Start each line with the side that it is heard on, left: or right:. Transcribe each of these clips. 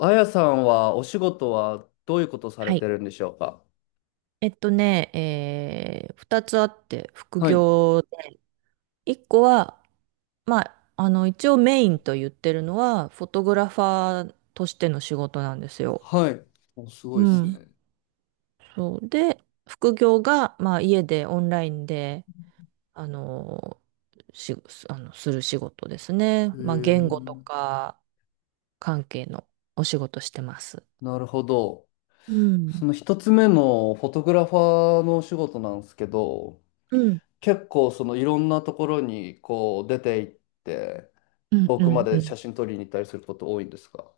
left: あやさんはお仕事はどういうことされ
right: は
left: て
right: い。
left: るんでしょうか？
right: えっとね、えー、二つあって、副
left: はい。
right: 業で。一個は、まあ、一応メインと言ってるのは、フォトグラファーとしての仕事なんですよ。
left: はい。お、すご
right: う
left: いです
right: ん。
left: ね。
right: そう。で、副業が、まあ、家でオンラインで、あの、し、あの、する仕事ですね。
left: へ
right: まあ、言語と
left: え。
right: か関係のお仕事してます。
left: なるほど。
right: うん。
left: その一つ目のフォトグラファーのお仕事なんですけど、
right: うん。
left: 結構そのいろんなところに出て行って、
right: うん、
left: 遠
right: う
left: くま
right: ん、う
left: で写
right: ん。
left: 真撮りに行ったりすること多いんですか？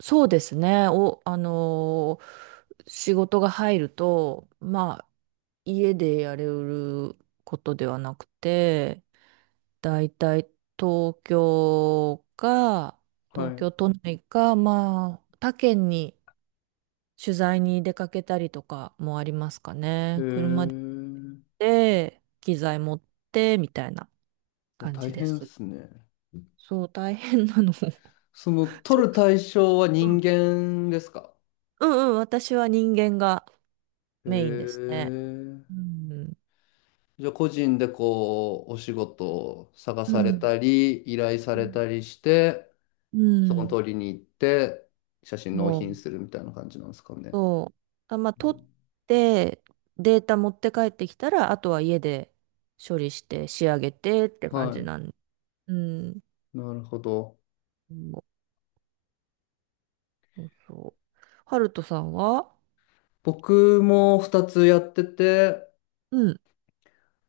right: そうですね。お、あのー仕事が入ると、まあ、家でやれることではなくて、だいたい東京か、
left: は
right: 東
left: い。
right: 京都内か、まあ、他県に取材に出かけたりとかもありますか
left: へ
right: ね。車で行っ
left: え。
right: て機材持って、みたいな
left: お、
right: 感
left: 大
right: じで
left: 変で
right: す。
left: すね。
right: そう、大変なの。ちょっ
left: その撮る対象は
right: と、
left: 人間ですか？
right: うんうん、私は人間が
left: へ
right: メインですね。
left: え。
right: うん。
left: じゃあ個人でお仕事を探
right: う
left: され
right: ん。
left: たり、依頼さ
right: う
left: れ
right: ん。
left: たりして、
right: う
left: そこの
right: ん。
left: 通りに行って、写真納
right: そ
left: 品
right: う。
left: するみたいな感じなんですかね。
right: そう、まあ、
left: う
right: 取
left: ん、
right: って、データ持って帰ってきたら、あとは家で処理して仕上げてって感じ
left: は
right: なんで。うん。
left: い。なるほど。
right: そうそうそう。ハルトさんは。
left: 僕も二つやってて、
right: うん。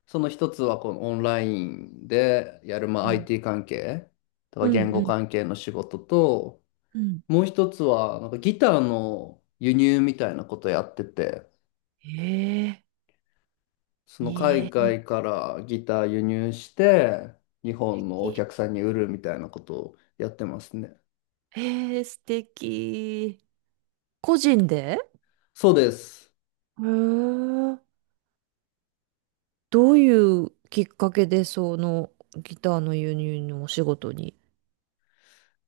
left: その一つはこのオンラインでやる、ま
right: う
left: あ、
right: ん
left: IT 関係、と
right: う
left: か言
right: んう
left: 語
right: ん。
left: 関係の仕事と、
right: うん。
left: もう一つはなんかギターの輸入みたいなことやってて、
right: ええ、
left: その
right: いい
left: 海
right: え、
left: 外からギター輸入して、日本のお
right: き
left: 客さんに売るみたいなことをやってますね。
right: ええ、素敵。個人で。
left: そうです。
right: へえ。どういうきっかけでそのギターの輸入のお仕事に。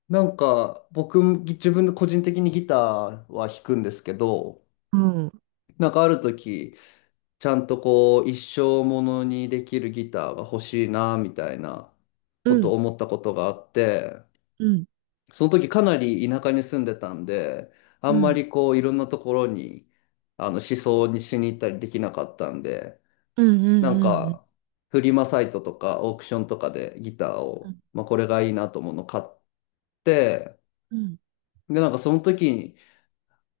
left: なんか僕、自分で個人的にギターは弾くんですけど、
right: うん。
left: なんかある時、ちゃんと一生ものにできるギターが欲しいな、みたいな
right: う
left: ことを
right: ん。
left: 思ったことがあって、
right: うん。
left: その時かなり田舎に住んでたんで、あ
right: う
left: んま
right: ん。
left: りいろんなところに、思想にしに行ったりできなかったんで、
right: うん。う
left: なん
right: ん。うん。
left: か、フリマサイトとかオークションとかでギターを、
right: う
left: まあ、これがいいなと思うのを買って、
right: ん。
left: で、なんかその時に、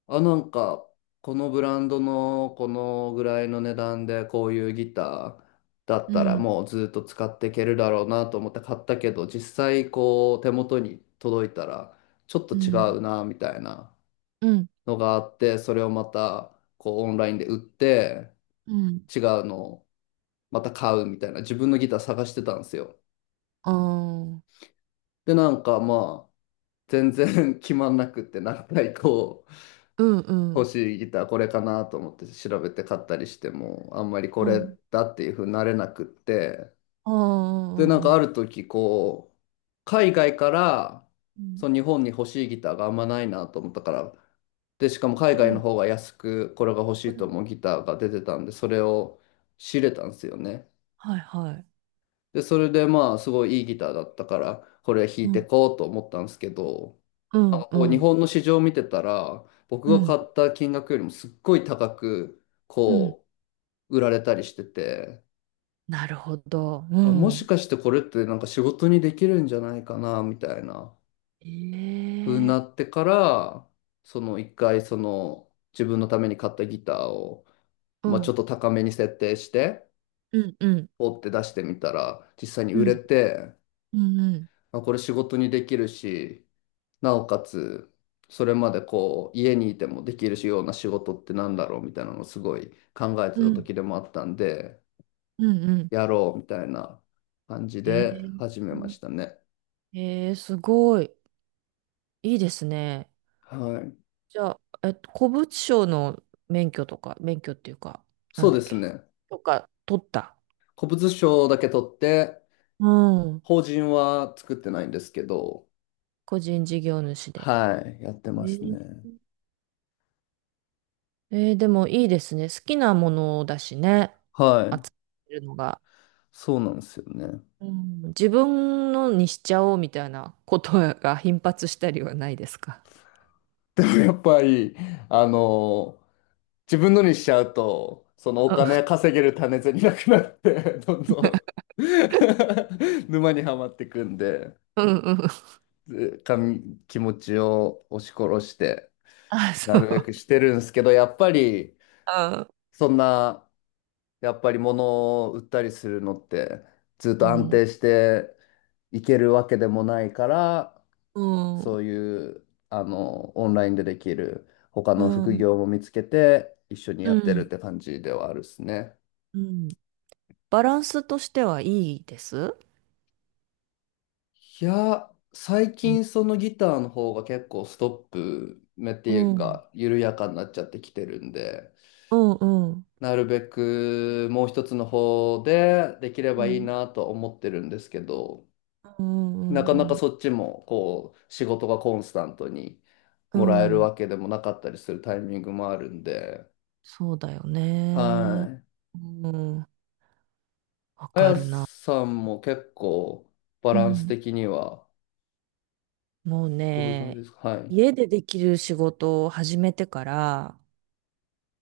left: あ、なんか、このブランドのこのぐらいの値段でこういうギターだっ
right: う
left: たら
right: ん。
left: もうずっと使っていけるだろうなと思って買ったけど、実際こう手元に届いたらちょっと
right: う
left: 違う
right: ん。
left: なみたいな
right: うん。
left: のがあって、それをまたこうオンラインで売って
right: うん。
left: 違うのをまた買うみたいな自分のギター探してたんですよ。
right: ああ。
left: で、なんかまあ、全然 決まんなくって、何回こう、
right: うん。う
left: 欲
right: ん。
left: しいギターこれかなと思って調べて買ったりしても、あんまりこ
right: う
left: れ
right: ん。
left: だっていう風になれなくって、
right: あ
left: で、なんかある
right: あ。
left: 時こう、海外から、
right: う
left: そ
right: ん。
left: の日本に欲しいギターがあんまないなと思ったから、で、しかも海
right: う
left: 外の
right: ん。
left: 方が安く、これが欲
right: う
left: しいと
right: ん。
left: 思うギターが出てたんで、それを仕入れたんですよね。
right: はいはい。
left: で、それでまあ、すごいいいギターだったから、これ弾
right: う
left: いて
right: ん。
left: こうと思ったんですけど、
right: う
left: なん
right: ん。
left: か
right: う
left: こう日
right: ん。
left: 本の市場を見てたら僕
right: う
left: が
right: ん。
left: 買った金額よりもすっごい高く
right: うん。
left: こう売られたりしてて、
right: なるほど。う
left: あ、もし
right: ん。
left: かしてこれってなんか仕事にできるんじゃないかなみたいな
right: え
left: 風にな
right: え。
left: ってから、その一回その自分のために買ったギターを、
right: う
left: まあ、ちょ
right: ん。
left: っと高めに設定して
right: うん。うん。
left: ポって出してみたら実際に
right: う
left: 売れ
right: ん。
left: て、
right: うん。
left: あ、これ仕事にできるし、なおかつ、それまで家にいてもできるような仕事ってなんだろうみたいなのをすごい考えて
right: うん。
left: た
right: うん。
left: 時でもあったんで、
right: うんうん。
left: やろうみたいな感じ
right: え
left: で
right: え。
left: 始めましたね。
right: ええ、すごい。いいですね。
left: はい。
right: じゃあ、古物商の免許とか、免許っていうか、な
left: そ
right: ん
left: う
right: だ
left: で
right: っ
left: す
right: け、
left: ね。
right: とか、取った。
left: 古物商だけ取って、
right: うん。
left: 法人は作ってないんですけど、
right: 個人事業主で。
left: はい、やって
right: え
left: ますね。
right: ー、でもいいですね。好きなものだしね。
left: は
right: 集
left: い。
right: めるのが。
left: そうなんですよね。
right: うん、自分のにしちゃおうみたいなことが頻発したりはないですか？
left: やっぱり、あの、自分のにしちゃうと、そのお金 稼げる種銭なくなって、どんどん 沼にはまっていくんで、
right: うんうんうん。
left: ずかみ気持ちを押し殺して、
right: あ、
left: な
right: そ
left: るべく
right: う。
left: してるんですけど、やっぱり、そんな、やっぱり物を売ったりするのって、ずっ
right: う
left: と安
right: ん。
left: 定していけるわけでもないから、
right: うん。
left: そ
right: う
left: ういう、オンラインでできる他の副
right: ん。
left: 業も見つけて、一緒に
right: う
left: やってるっ
right: ん。
left: て感じではあるですね。
right: うん。バランスとしてはいいです。
left: いや、最
right: うん。
left: 近そのギターの方が結構ストップ目って
right: う
left: いう
right: ん
left: か、緩やかになっちゃってきてるんで、
right: うんうん。
left: なるべくもう一つの方でできれ
right: う
left: ばいい
right: ん。
left: なと思ってるんですけど、
right: う
left: な
right: ん
left: か
right: う
left: な
right: ん
left: か
right: う
left: そっちも仕事がコンスタントにもらえ
right: ん。う
left: る
right: ん。
left: わけでもなかったりするタイミングもあるんで、
right: そうだよね。
left: はい。
right: うん。わ
left: あ
right: か
left: や
right: るな。
left: さんも結構バ
right: う
left: ランス
right: ん。
left: 的には
right: もう
left: どういう感じで
right: ね、
left: すか？はい。
right: 家でできる仕事を始めてから、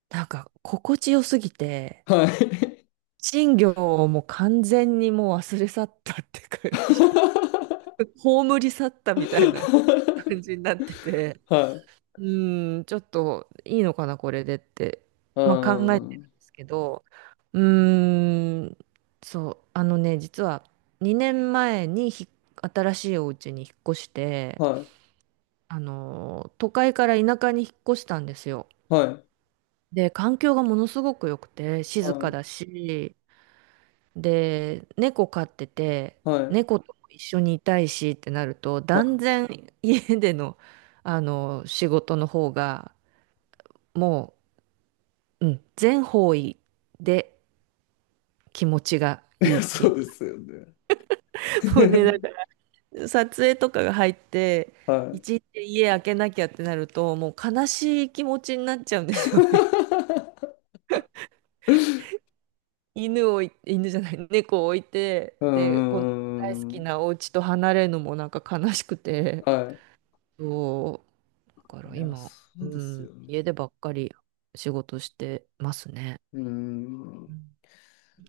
right: なんか心地よすぎて、
left: はい。
right: 賃料をもう完全にもう忘れ去ったって感じ。葬り去ったみたいな 感じになってて。
left: はい。
right: うーん、ちょっといいのかな、これでって、
left: うー
right: まあ、考えて
left: ん。
right: るんですけど、うーん、そう、あのね、実は2年前に新しいお家に引っ越して、
left: はい。
right: 都会から田舎に引っ越したんですよ。
left: はい。
right: で、環境がものすごく良くて、静
left: は
right: か
left: い。
right: だし、で、猫飼ってて、
left: はい。
right: 猫とも一緒にいたいしってなると、
left: は
right: 断然家での、仕事の方が、もう、うん、全方位で気持ちが
left: い。い
right: い
left: や、
right: いってい
left: そ
right: う。
left: うですよね。
right: もうね、なんか 撮影とかが入って、
left: はい。
right: 一日家開けなきゃってなると、もう悲しい気持ちになっちゃうんですよね。犬を犬じゃない、猫を置いて、
left: うー
right: で、この大好き
left: ん。
right: なお家と離れるのもなんか悲しくて、
left: はい。
right: そう、だか
left: い
right: ら
left: や、
right: 今、
left: そうで
right: う
left: す
right: ん、
left: よね。
right: 家でばっかり仕事してますね。
left: うー
right: う
left: ん。
right: ん、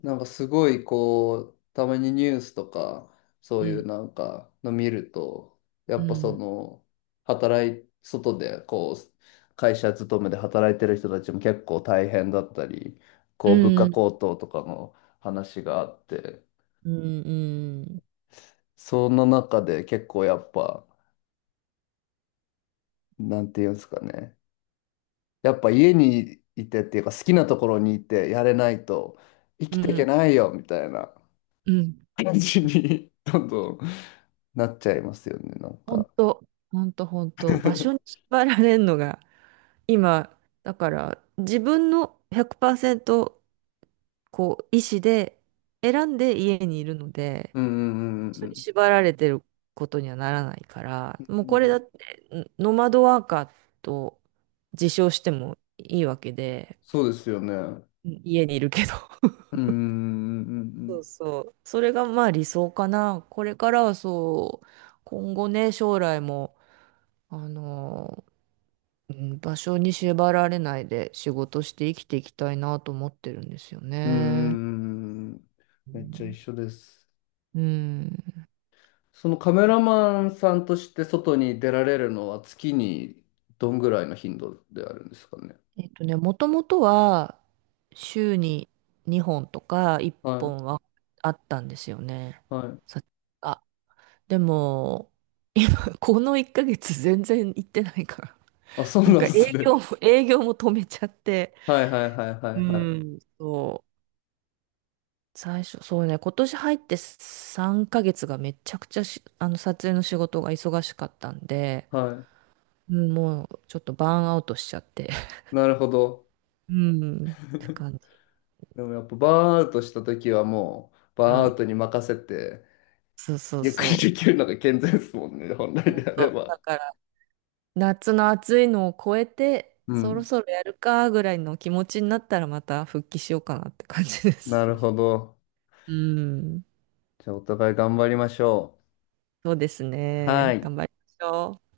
left: なんかすごいたまにニュースとか、そうい
right: う
left: うなんかの見ると、やっぱそ
right: ん、
left: の、働い、外で会社勤めで働いてる人たちも結構大変だったり、
right: う
left: こう、物
right: ん、
left: 価
right: うん、
left: 高騰とかの話があって、
right: うん、うん、
left: その中で結構やっぱ、なんていうんですかね、やっぱ家にいてっていうか好きなところにいてやれないと生
right: う
left: きていけ
right: ん。
left: ないよみたいな。
right: うん。
left: 感じにどんどんなっちゃいますよね、なん
right: 本
left: か。
right: 当、本当、本当、場所に 縛られるのが、今、だから、自分の100%、こう、意思で選んで家にいるので、
left: うん、うん、うん、う
right: 人に
left: ん、
right: 縛られてることにはならないか
left: う
right: ら、もうこれ
left: ん。
right: だって、ノマドワーカーと自称してもいいわけで、
left: そうですよね。うん、
right: うん、家にいるけど。
left: うん、う
right: そう
left: ん、
right: そう。それがまあ理想かな。これからはそう、今後ね、将来も、あのうん、場所に縛られないで仕事して生きていきたいなと思ってるんですよ
left: う
right: ね。
left: ん。うーん。
right: う
left: めっちゃ一
right: ん。
left: 緒です。
right: うん。
left: そのカメラマンさんとして外に出られるのは月にどんぐらいの頻度であるんですかね。
right: もともとは週に2本とか1
left: は
right: 本
left: い。
right: はあったんですよね。
left: はい。
right: さあ、でも、今、この1ヶ月全然行ってないから。
left: あ、そう
right: なん
left: なん
right: か
left: で
right: 営
left: すね。
right: 業も、営業も止めちゃって。
left: はい、はい、はい、は
right: う
left: い、はい。
right: ん、そう。最初、そうね、今年入って3ヶ月がめちゃくちゃし、あの、撮影の仕事が忙しかったんで、
left: は
right: うん、もうちょっとバーンアウトしちゃって。
left: い。なるほど。
right: うん。って 感じ。
left: でもやっぱバーンアウトした時はもう
right: う
left: バーンアウ
right: ん。
left: トに任せて
right: そうそう
left: ゆっく
right: そ
left: りで
right: う。
left: きるのが健全ですもんね、本来
right: 本
left: であれ
right: 当
left: ば。
right: だから、夏の暑いのを超えて、
left: う
right: そろ
left: ん。
right: そろやるかぐらいの気持ちになったらまた復帰しようかなって感じで
left: な
right: す。
left: るほど。
right: うん。
left: じゃあ、お互い頑張りましょ
right: そうです
left: う。は
right: ね。頑
left: い。
right: 張りましょう。